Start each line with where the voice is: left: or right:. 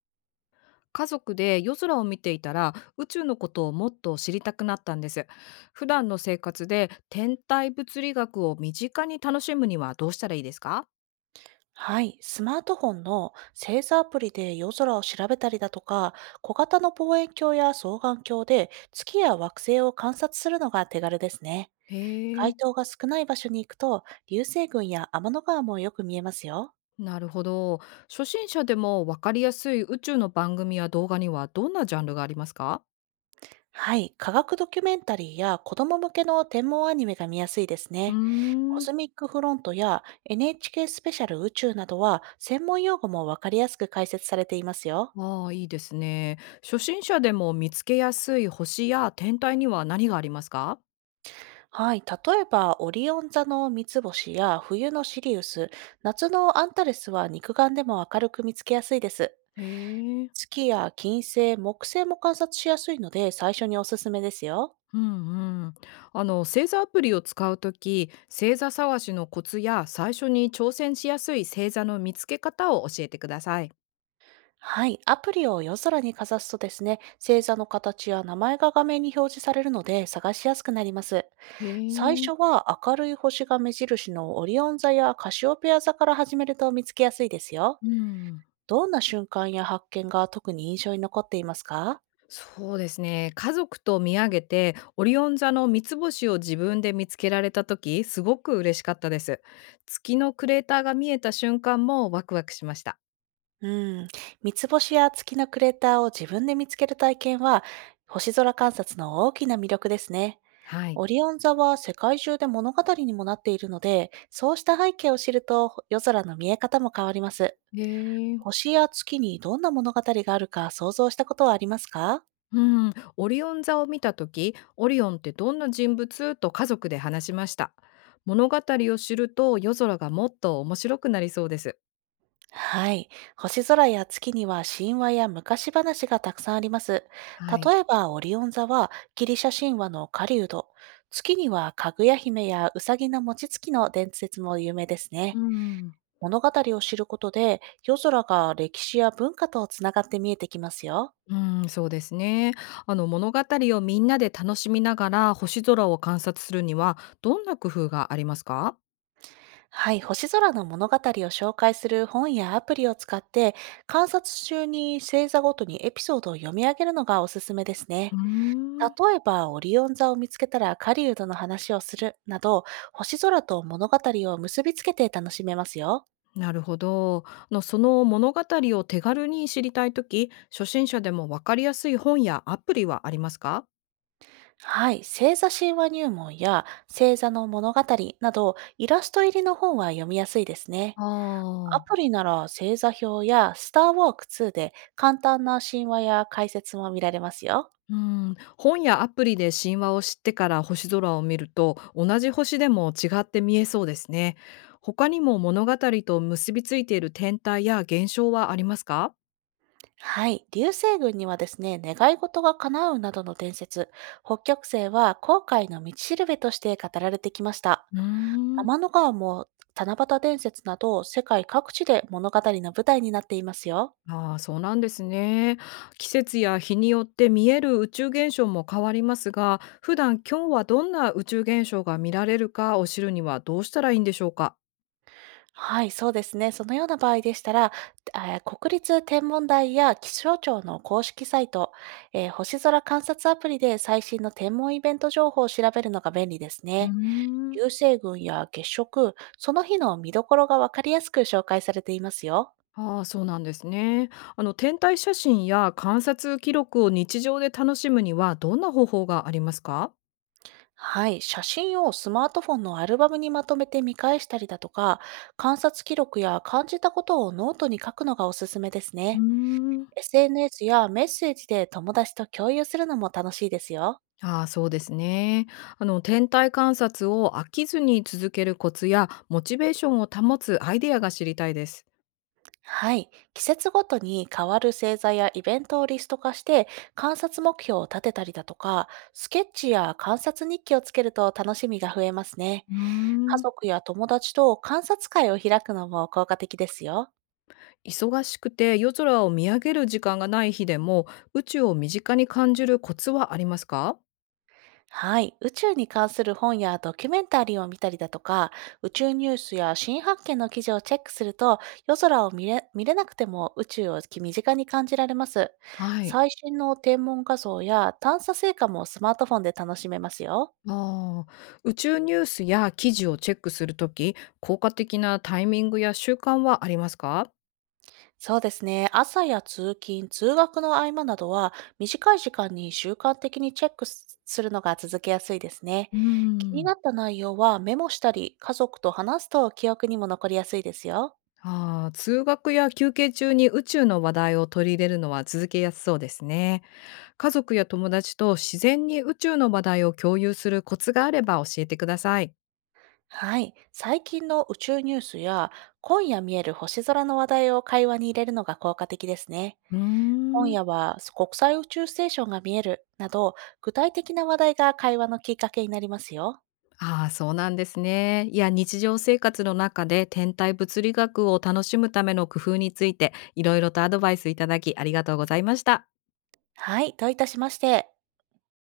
left: 家族で夜空を見ていたら宇宙のことをもっと知りたくなったんです。普段の生活で天体物理学を身近に楽しむにはどうしたらいいですか？
right: はい、スマートフォンの星座アプリで夜空を調べたりだとか、小型の望遠鏡や双眼鏡で月や惑星を観察するのが手軽ですね。
left: へえ。
right: 街灯が少ない場所に行くと、流星群や天の川もよく見えますよ。
left: なるほど。初心者でもわかりやすい宇宙の番組や動画にはどんなジャンルがありますか？
right: はい、科学ドキュメンタリーや子供向けの天文アニメが見やすいです
left: うー
right: ね。コ
left: ん。
right: スミックフロントや NHK スペシャル宇宙などは専門用語もわかりやすく解説されていますよ。
left: ああ、いいですね。初心者でも見つけやすい星や天体には何がありますか？
right: はい、例えばオリオン座の三つ星や冬のシリウス、夏のアンタレスは肉眼でも明るく見つけやすいです。
left: へえ。
right: 月や金星、木星も観察しやすいので最初におすすめですよ。
left: うんうん。あの星座アプリを使うとき星座探しのコツや最初に挑戦しやすい星座の見つけ方を教えてください。
right: はい、アプリを夜空にかざすとですね、星座の形や名前が画面に表示されるので探しやすくなります。
left: へ
right: 最
left: え。
right: 初は明るい星が目印のオリオン座やカシオペア座から始めると見つけやすいですよ。
left: うん。
right: どんな瞬間や発見が特に印象に残っていますか？
left: そうですね。家族と見上げてオリオン座の三つ星を自分で見つけられた時すごく嬉しかったです。月のクレーターが見えた瞬間もワクワクしました。
right: うん、三つ星や月のクレーターを自分で見つける体験は、星空観察の大きな魅力ですね。
left: はい。
right: オリオン座は世界中で物語にもなっているので、そうした背景を知ると夜空の見え方も変わります。
left: へえ。
right: 星や月にどんな物語があるか想像したことはありますか？
left: うん。オリオン座を見た時オリオンってどんな人物と家族で話しました。物語を知ると夜空がもっと面白くなりそうです。
right: はい。星空や月には神話や昔話がたくさんあります。
left: はい。
right: 例えば、オリオン座はギリシャ神話の狩人。月にはかぐや姫やうさぎの餅つきの伝説も有名です
left: う
right: ね。
left: ん
right: 物語を知ることで、夜空が歴史や文化とつながって見えてきますよ。
left: うん。そうですね。あの物語をみんなで楽しみながら星空を観察するにはどんな工夫がありますか？
right: はい。星空の物語を紹介する本やアプリを使って、観察中に星座ごとにエピソードを読み上げるのがおすすめです
left: う
right: ね。
left: ーん。
right: 例えば、オリオン座を見つけたら狩人の話をするなど、星空と物語を結びつけて楽しめますよ。
left: なるほど。その物語を手軽に知りたいとき初心者でも分かりやすい本やアプリはありますか？
right: はい、星座神話入門や星座の物語など、イラスト入りの本は読みやすいですね。
left: あ
right: ア
left: あ
right: プ
left: ー。
right: リなら星座表やスターウォーク2で簡単な神話や解説も見られますよ。
left: うん、本やアプリで神話を知ってから星空を見ると同じ星でも違って見えそうですね。他にも物語と結びついている天体や現象はありますか？
right: はい。流星群にはですね、願い事が叶うなどの伝説、北極星は航海の道しるべとして語られてきました。
left: うーん。
right: 天の川も七夕伝説など世界各地で物語の舞台になっていますよ。
left: ああ、そうなんですね。季節や日によって見える宇宙現象も変わりますが、普段今日はどんな宇宙現象が見られるかを知るにはどうしたらいいんでしょうか？
right: はい、そうですね。そのような場合でしたら、国立天文台や気象庁の公式サイト、星空観察アプリで最新の天文イベント情報を調べるのが便利です
left: うー
right: ね。
left: ん。
right: 流星群や月食、その日の見どころがわかりやすく紹介されていますよ。
left: ああ、そうなんですね。天体写真や観察記録を日常で楽しむにはどんな方法がありますか？
right: はい、写真をスマートフォンのアルバムにまとめて見返したりだとか、観察記録や感じたことをノートに書くのがおすすめです
left: うー
right: ね。
left: ん。
right: SNS やメッセージで友達と共有するのも楽しいですよ。
left: ああ、そうですね。天体観察を飽きずに続けるコツやモチベーションを保つアイデアが知りたいです。
right: はい、季節ごとに変わる星座やイベントをリスト化して観察目標を立てたりだとか、スケッチや観察日記をつけると楽しみが増えますね。
left: うー
right: 家
left: ん。
right: 族や友達と観察会を開くのも効果的ですよ。
left: 忙しくて夜空を見上げる時間がない日でも宇宙を身近に感じるコツはありますか？
right: はい。宇宙に関する本やドキュメンタリーを見たりだとか、宇宙ニュースや新発見の記事をチェックすると、夜空を見れなくても宇宙を身近に感じられます。
left: はい。
right: 最新の天文画像や探査成果もスマートフォンで楽しめますよ。
left: ああ。宇宙ニュースや記事をチェックするとき、効果的なタイミングや習慣はありますか？
right: そうですね。朝や通勤、通学の合間などは、短い時間に習慣的にチェックすするのが続けやすいですね。
left: うー
right: 気に
left: ん。
right: なった内容はメモしたり、家族と話すと記憶にも残りやすいですよ。
left: ああ、通学や休憩中に宇宙の話題を取り入れるのは続けやすそうですね。家族や友達と自然に宇宙の話題を共有するコツがあれば教えてください。
right: はい。最近の宇宙ニュースや、今夜見える星空の話題を会話に入れるのが効果的ですね。
left: うー
right: 今
left: ん。
right: 夜は国際宇宙ステーションが見えるなど、具体的な話題が会話のきっかけになりますよ。
left: ああ、そうなんですね。いや、日常生活の中で天体物理学を楽しむための工夫について、いろいろとアドバイスいただきありがとうございました。
right: はい。どういたしまして。